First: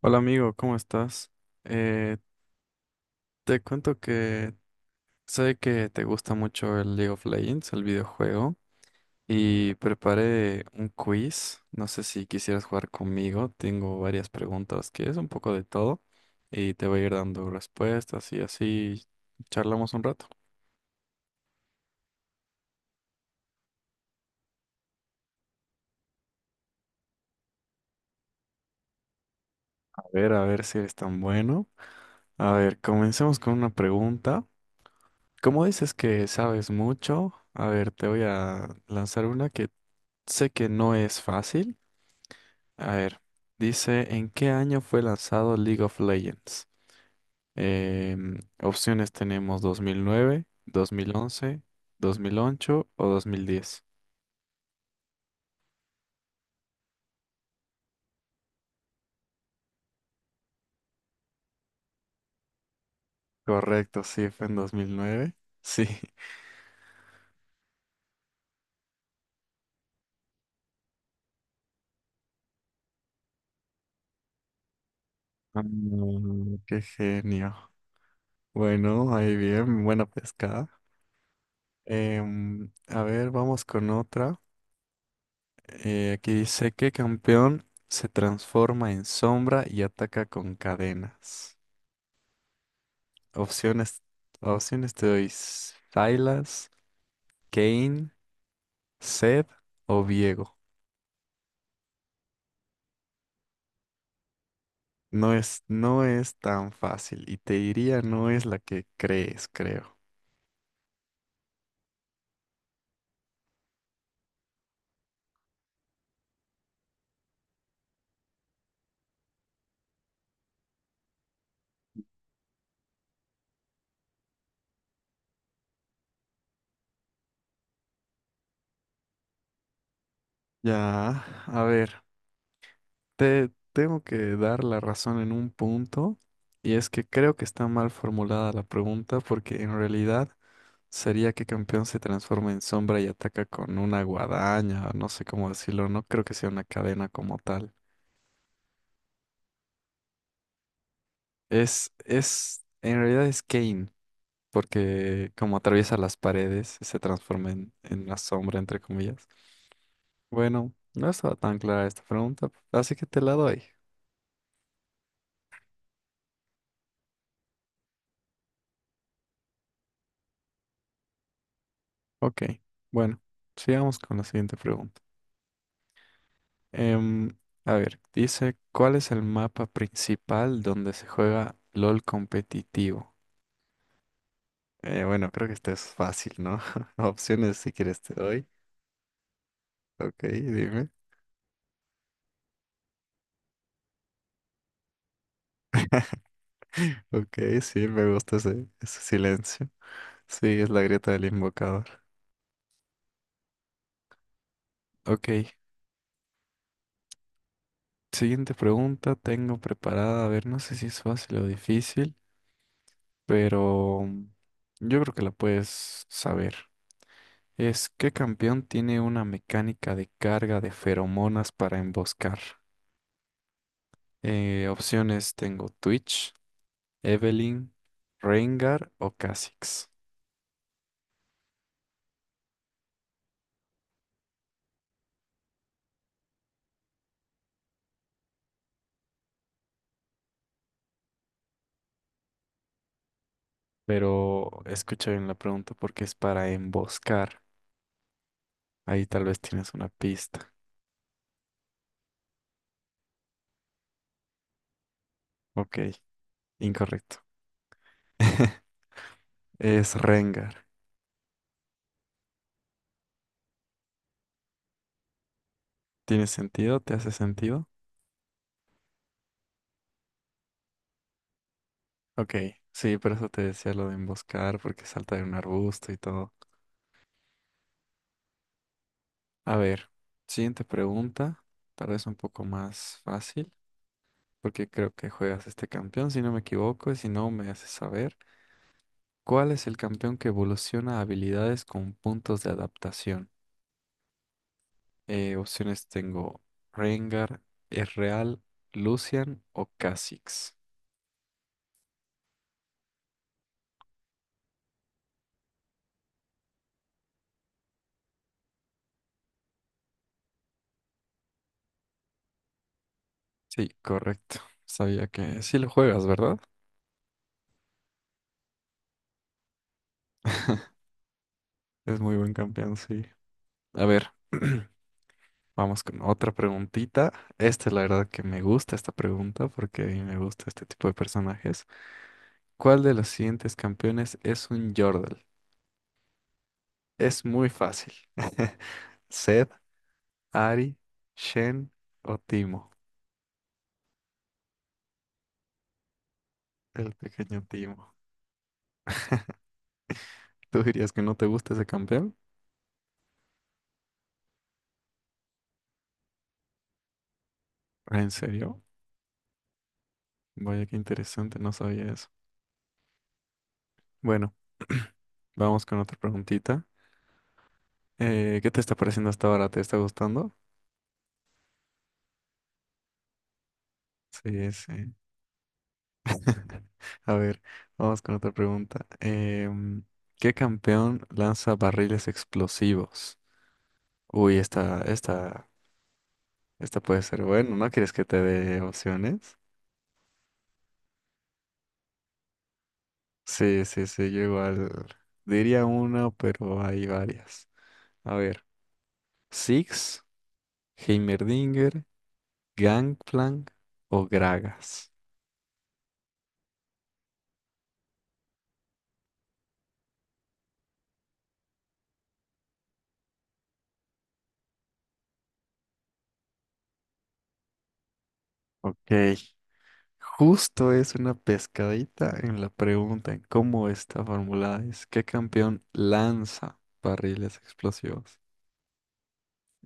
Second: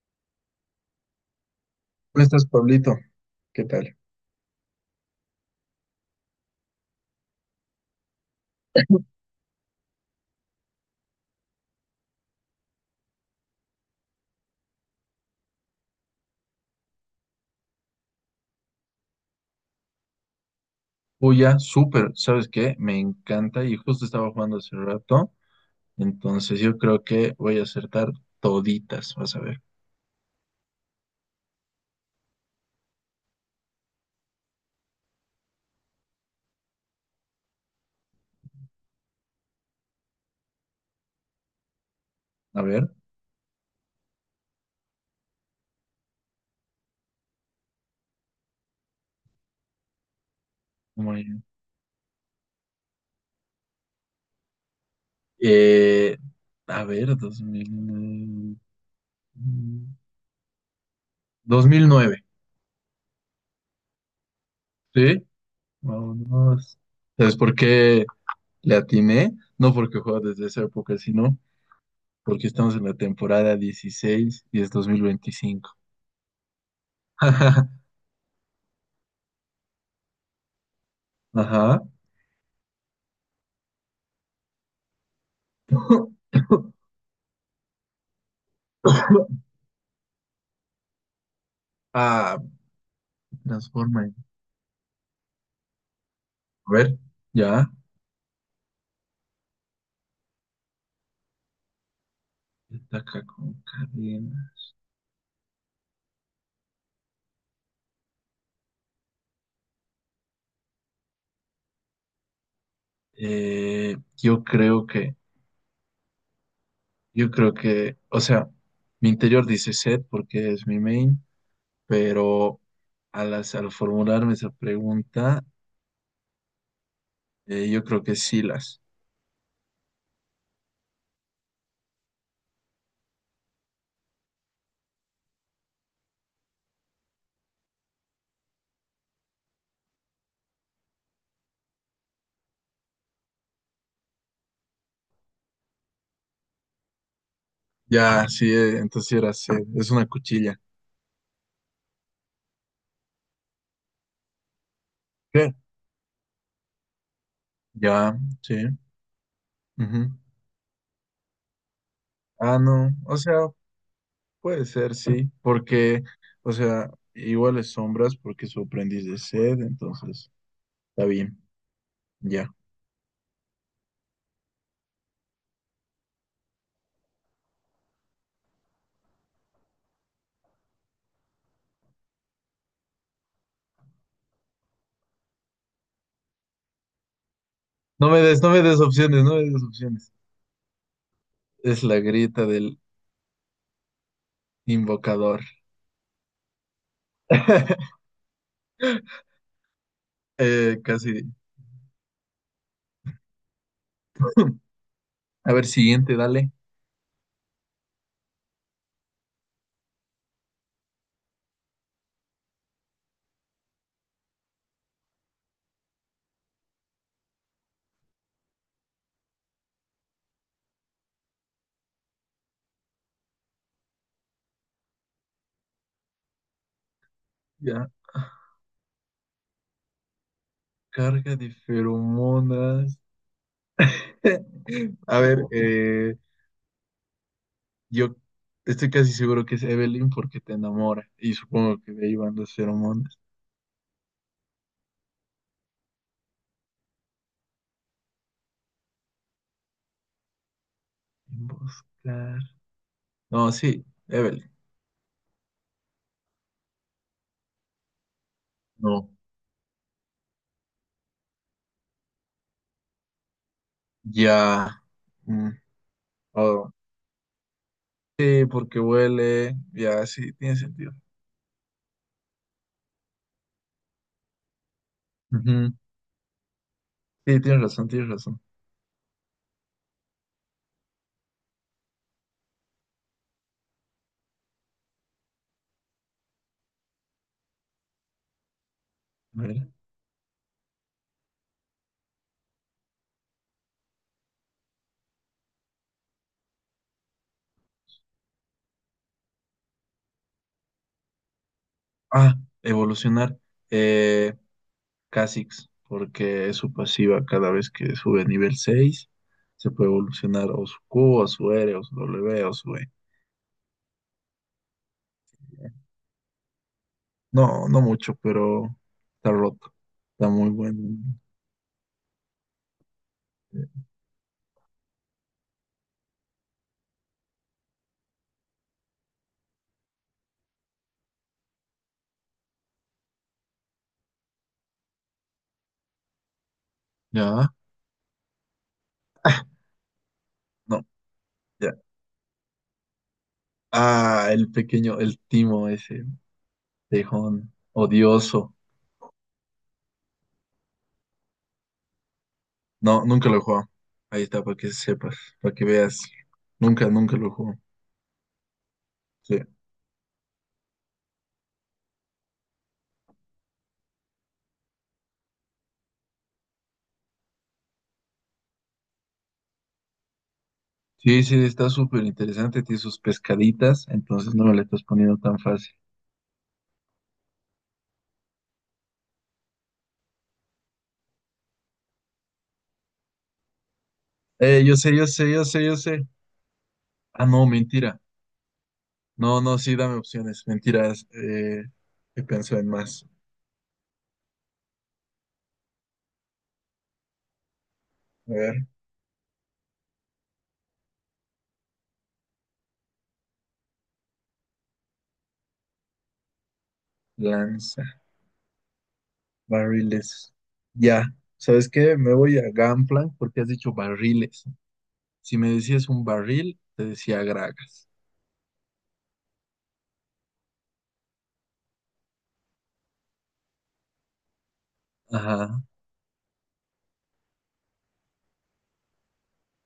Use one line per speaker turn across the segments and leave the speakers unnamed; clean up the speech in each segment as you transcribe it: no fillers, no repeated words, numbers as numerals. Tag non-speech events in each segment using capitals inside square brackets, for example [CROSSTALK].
Hola amigo, ¿cómo estás? Eh,
¿Cómo estás, Pablito?
Te
¿Qué tal?
cuento que sé que te gusta mucho el League of Legends, el videojuego, y preparé un quiz. No sé si quisieras jugar conmigo. Tengo varias preguntas que es un poco de todo y te voy a ir dando respuestas y así charlamos un rato.
Uya, súper, ¿sabes qué? Me encanta y justo estaba jugando hace rato, entonces yo creo que voy a acertar toditas, vas a ver.
A ver si eres tan bueno. A ver, comencemos con una pregunta. ¿Como dices que sabes mucho? A ver, te voy a lanzar una que sé que no es fácil.
A ver,
A ver, dice, ¿en qué año fue lanzado League of Legends? Opciones tenemos dos mil nueve, dos mil
muy bien.
once, 2008 o 2010.
Eh, a ver, dos mil 2009,
Correcto, sí, fue en dos mil
¿sí?
nueve. Sí. [LAUGHS]
Vámonos. ¿Sabes por qué le atiné? No porque juego desde esa época, sino porque estamos en la temporada 16 y es 2025.
Mm, qué
[LAUGHS]
genio. Bueno, ahí bien, buena pescada.
Ajá.
A ver, vamos con otra. Aquí dice,
[LAUGHS]
¿qué campeón se transforma en
[COUGHS]
sombra y ataca con cadenas?
Ah,
Opciones,
transforma.
opciones te doy Silas,
A ver, ya.
Kane, Seth o Diego.
Está acá con cadena.
No es tan fácil y te diría no es la que crees, creo.
Eh, yo creo que, yo creo que, o sea, mi interior dice set porque es mi main, pero al formularme esa pregunta, yo creo que sí las.
Ya, a ver, te tengo que dar la razón en un punto y es que creo que está mal formulada la pregunta porque en realidad sería que campeón se transforma en sombra y ataca con una guadaña, o no sé cómo decirlo, no creo que sea una cadena como tal.
Ya, sí, entonces sí era set. Es una cuchilla.
En realidad es Kane, porque
¿Qué?
como atraviesa las paredes, se transforma en la
Ya,
sombra,
sí.
entre comillas.
Ujú.
Bueno, no estaba tan clara esta pregunta,
Ah,
así
no.
que
O
te la
sea.
doy.
Puede ser, sí, porque, o sea, igual es sombras porque su aprendiz de sed, entonces está bien,
Ok,
ya.
bueno, sigamos con la siguiente pregunta. Em, a ver, dice, ¿cuál es el mapa principal donde se juega LOL competitivo? Bueno, creo que esto es fácil, ¿no? [LAUGHS] Opciones si quieres
No
te
me des,
doy.
no me des opciones, no me des opciones.
Ok, dime.
Es la grita del invocador.
Ok, sí,
[LAUGHS]
me gusta ese silencio. Sí, es la grieta del
Casi.
invocador.
A
Ok,
ver, siguiente, dale.
siguiente pregunta tengo preparada. A ver, no sé si es fácil o difícil, pero mm, yo creo que la puedes saber. Es, ¿qué campeón tiene una mecánica de carga de feromonas para emboscar? Opciones tengo Twitch, Evelynn,
Ya.
Rengar o Kha'Zix.
Carga de feromonas. [LAUGHS] A ver, yo estoy casi seguro que es Evelyn porque te enamora y supongo que de ahí van las feromonas.
Pero escucha bien la pregunta porque es para emboscar. Ahí tal vez tienes una pista.
Buscar. No, sí, Evelyn.
Ok, incorrecto.
No,
Es Rengar.
ya. Mm,
¿Tiene
oh,
sentido? ¿Te hace sentido?
sí, porque huele. Ya, sí, tiene sentido.
Ok, sí, por eso te decía lo de emboscar, porque salta de un
Ujú,
arbusto y todo.
sí, tienes razón, tienes razón.
A ver, siguiente pregunta, tal vez un poco más fácil, porque creo que juegas este campeón, si no me equivoco, y si no me haces saber.
A
¿Cuál es
ver.
el campeón que evoluciona habilidades con puntos de adaptación? Opciones tengo Rengar, Ezreal, Lucian o Kha'Zix.
Ah, evolucionar. Eh, Kha'Zix, porque es su pasiva cada vez que sube a nivel 6. Se puede evolucionar o su Q, o su R, o su W, o su E.
Sí, correcto. Sabía que sí lo juegas, ¿verdad?
No, no mucho, pero está roto. Está muy bueno.
Es muy buen campeón, sí.
Eh,
A ver, [CLEARS THROAT] vamos con otra preguntita. Esta es la verdad que me gusta esta pregunta porque a mí me gusta este tipo de personajes. ¿Cuál de los siguientes campeones es un Yordle? Es
ya,
muy fácil. [LAUGHS] Zed, Ari,
no,
Shen
ya.
o Timo.
Ah, el pequeño, el Timo ese,
El pequeño
tejón,
Timo.
odioso.
¿Tú dirías que no te gusta ese campeón?
No, nunca lo jugó. Ahí está, para que sepas, para que veas. Nunca, nunca lo jugó.
¿En serio?
Sí,
Vaya qué interesante, no sabía eso. Bueno, [CLEARS THROAT] vamos con otra preguntita. ¿qué te está pareciendo hasta ahora? ¿Te está gustando?
sí, sí, está súper interesante. Tiene sus pescaditas, entonces no
Sí,
me la estás
sí.
poniendo tan fácil.
[LAUGHS] A ver, vamos con otra pregunta. ¿qué campeón lanza barriles explosivos? Uy,
Yo sé, yo sé, yo sé, yo sé.
esta puede ser
Ah, no,
bueno. ¿No quieres
mentira.
que te dé opciones?
No, no, sí, dame opciones. Mentiras. He pensado en más.
Sí, sí, sí, yo igual diría una, pero hay varias. A
A
ver,
ver,
Six, Heimerdinger, Gangplank o Gragas.
lanza, barriles. Ya, ¿sabes qué? Me voy a Gunplank porque has dicho barriles. Si me decías un barril, te decía gragas.
Ok, justo es una pescadita en la pregunta en cómo está formulada es ¿qué
Ajá,
campeón lanza barriles explosivos?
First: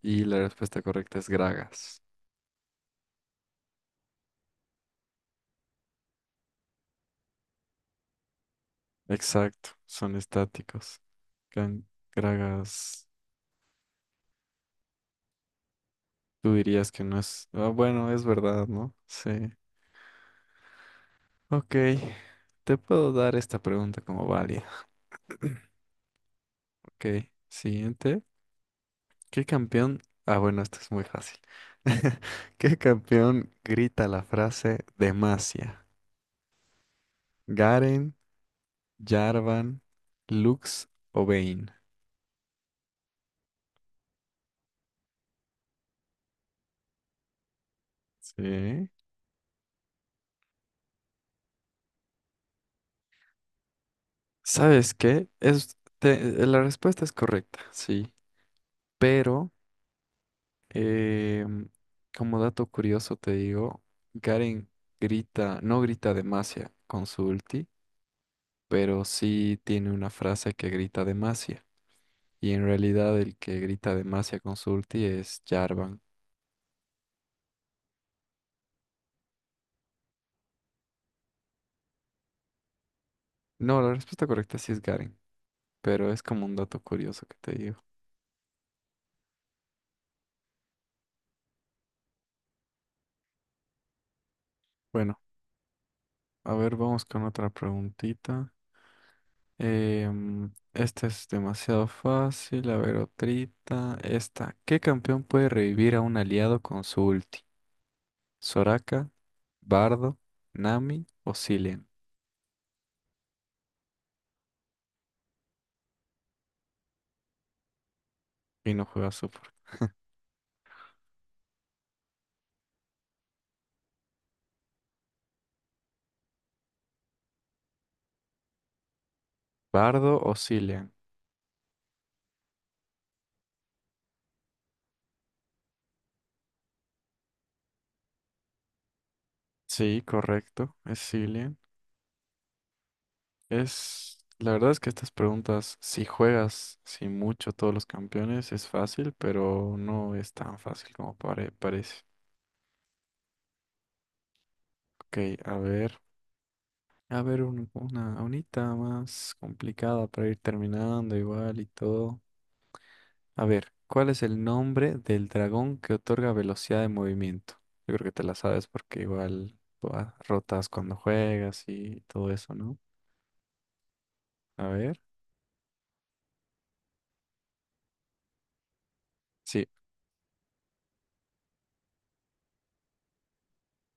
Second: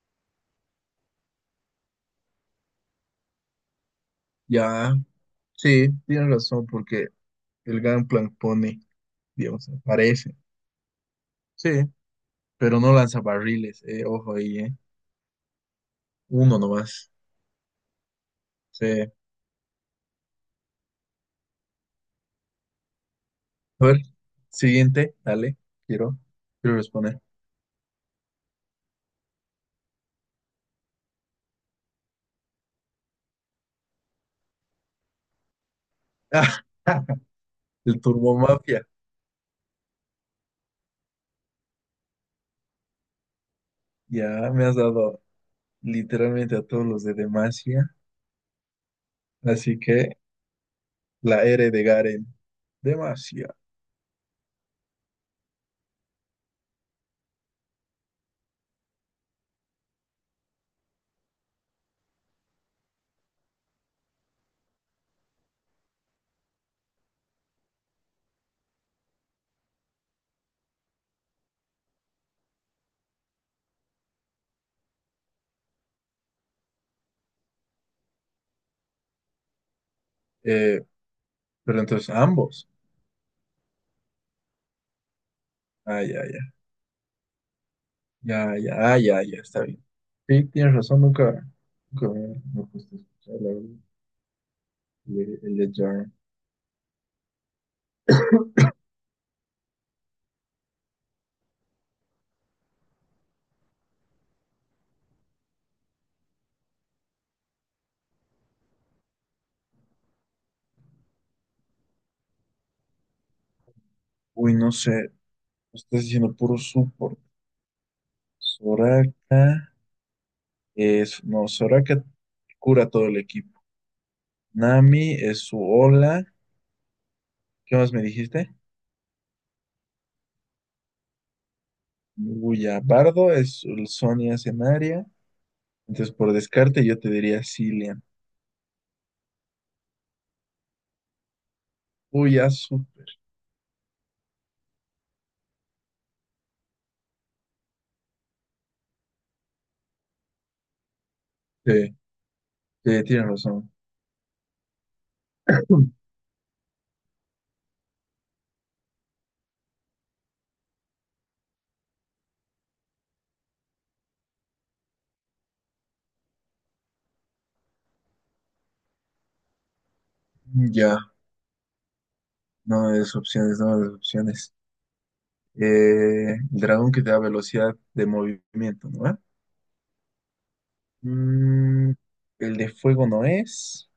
Y la respuesta correcta es Gragas.
ya, sí, tienes razón, porque el Gangplank pone, digamos,
Exacto, son
aparece.
estáticos.
Sí,
Gan-
pero no
Gragas,
lanza barriles, ojo ahí, eh.
tú
Uno
dirías que
nomás.
no es... Ah, bueno, es verdad,
Sí.
¿no?
A
Sí. Ok, te puedo dar esta
ver,
pregunta como válida.
siguiente, dale, quiero, quiero
Ok,
responder.
siguiente. ¿Qué campeón? Ah, bueno, esto es muy fácil. [LAUGHS] ¿Qué campeón grita la frase Demacia?
[LAUGHS] el
Garen,
Turbo Mafia.
Jarvan, Lux o Vayne.
Ya me has dado literalmente a todos los de Demacia,
Sí.
así que la R de Garen. Demacia.
¿Sabes qué? La respuesta es correcta, sí. Pero, em, como dato curioso te digo, Garen no grita demasia con su ulti, pero sí tiene una frase que grita demasia. Y en realidad el que grita demasia con su ulti es Jarvan.
Eh, pero entonces ambos.
No, la respuesta correcta sí es Garen,
Ay,
pero
ay,
es como
ay.
un dato curioso que te digo.
Ya, ya, ah, ya, ya, está bien. Sí, tienes razón, nunca, nunca me puse a escuchar la verdad,
Bueno.
el de Jarn.
A ver, vamos con otra preguntita. Esta es demasiado fácil. A ver, otrita. Esta. ¿Qué campeón puede revivir a un aliado con su ulti? ¿Soraka, Bardo, Nami o Zilean?
Uy, no sé, me estás diciendo puro support.
Y no juega
Soraka
support.
es, no, Soraka cura todo el equipo. Nami es su ola. ¿Qué más me dijiste?
¿Bardo o Zilean?
Luya Bardo es el Sonia Cenaria. Entonces, por descarte, yo te diría Cillian.
Sí, correcto. Es Zilean.
Uy, ya, súper.
Es... La verdad es que estas preguntas, si juegas sin mucho todos los campeones, es fácil, pero no es tan fácil como
Sí,
parece.
sí, tienes razón.
Ok, a ver.
[CLEARS THROAT]
A ver, unita más complicada para ir terminando igual y todo. A ver, ¿cuál es el nombre del dragón que otorga velocidad de movimiento? Yo creo que te la sabes porque igual buah, rotas cuando
Ya,
juegas y todo eso, ¿no?
no me des opciones, no me des opciones.
A ver.
El dragón que te da velocidad de movimiento, ¿no? ¿Eh?
Sí,
Mm, el de fuego no es.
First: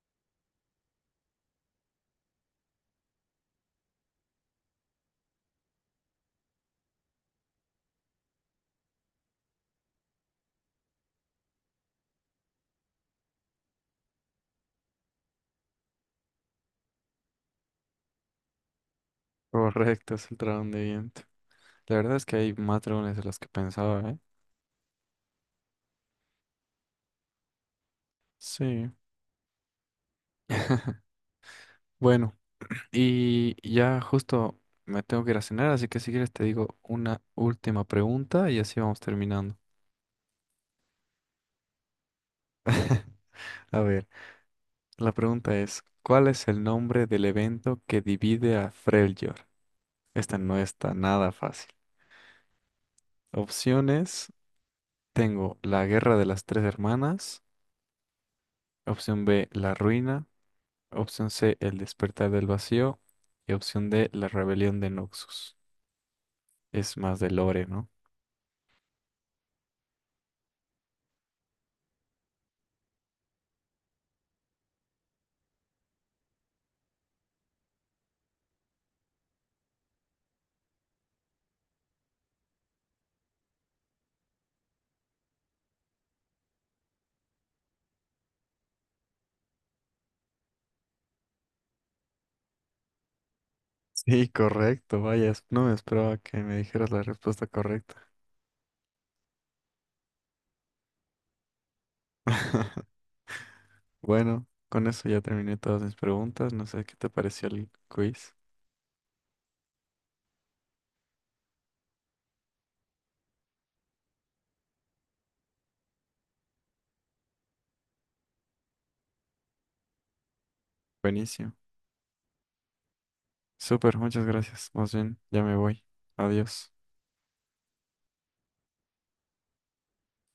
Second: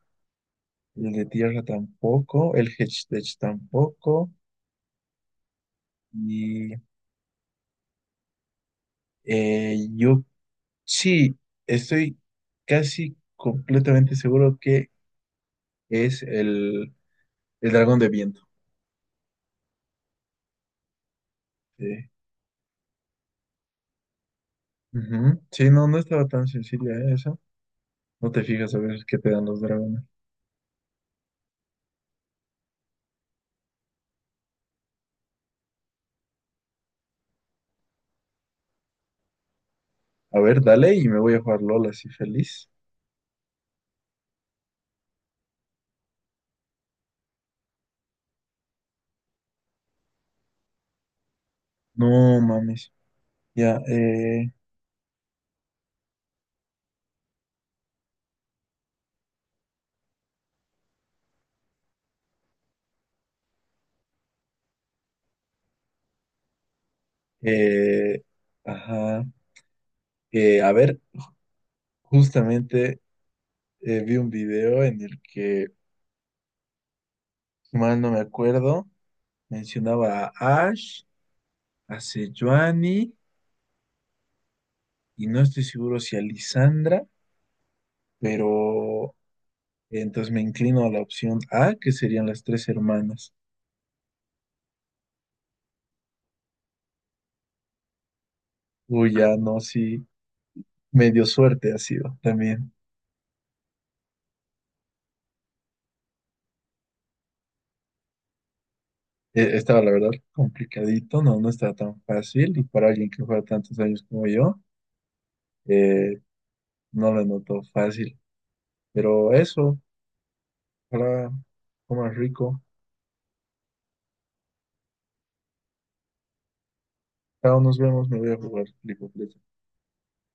El de tierra tampoco. El Hedgehog tampoco. Y yo sí, estoy casi completamente seguro que es el dragón de viento.
[LAUGHS] correcto, es el dragón de viento. La
Sí.
verdad es que hay más dragones de los que pensaba, ¿eh?
Ujú. Sí, no, no estaba tan sencilla, ¿eh? Esa. No te fijas a
Sí.
ver qué te dan los dragones.
Bueno, y ya justo me tengo que ir a cenar, así que si quieres te digo una última pregunta y así vamos terminando.
A ver, dale y me voy a jugar LOL así feliz.
A ver. La pregunta es, ¿cuál es el nombre del evento que divide a Freljord? Esta no está nada fácil.
No mames. Ya,
Opciones, tengo la Guerra de las Tres Hermanas, opción B, la Ruina, opción C, el Despertar del Vacío y opción D, la Rebelión de Noxus. Es más de lore, ¿no?
Eh, ajá. A ver, justamente vi un video en el que, si mal no me acuerdo, mencionaba a Ash, a Sejuani, y no estoy seguro si a Lisandra, pero entonces me inclino a la opción A, que serían las tres hermanas.
Sí, correcto, vaya, no me esperaba que me dijeras la respuesta correcta.
Uy, ya no, sí, medio suerte ha sido también.
Bueno, con eso ya terminé todas mis preguntas, no sé qué te pareció el quiz.
Estaba, la verdad, complicadito, no, no estaba tan fácil, y para alguien que juega tantos años como yo, eh, no lo noto fácil. Pero eso, ojalá
Buenísimo.
comas rico.
Súper, muchas gracias. Más bien, ya me voy. Adiós.
Chao, nos vemos, me voy a jugar League of Legends.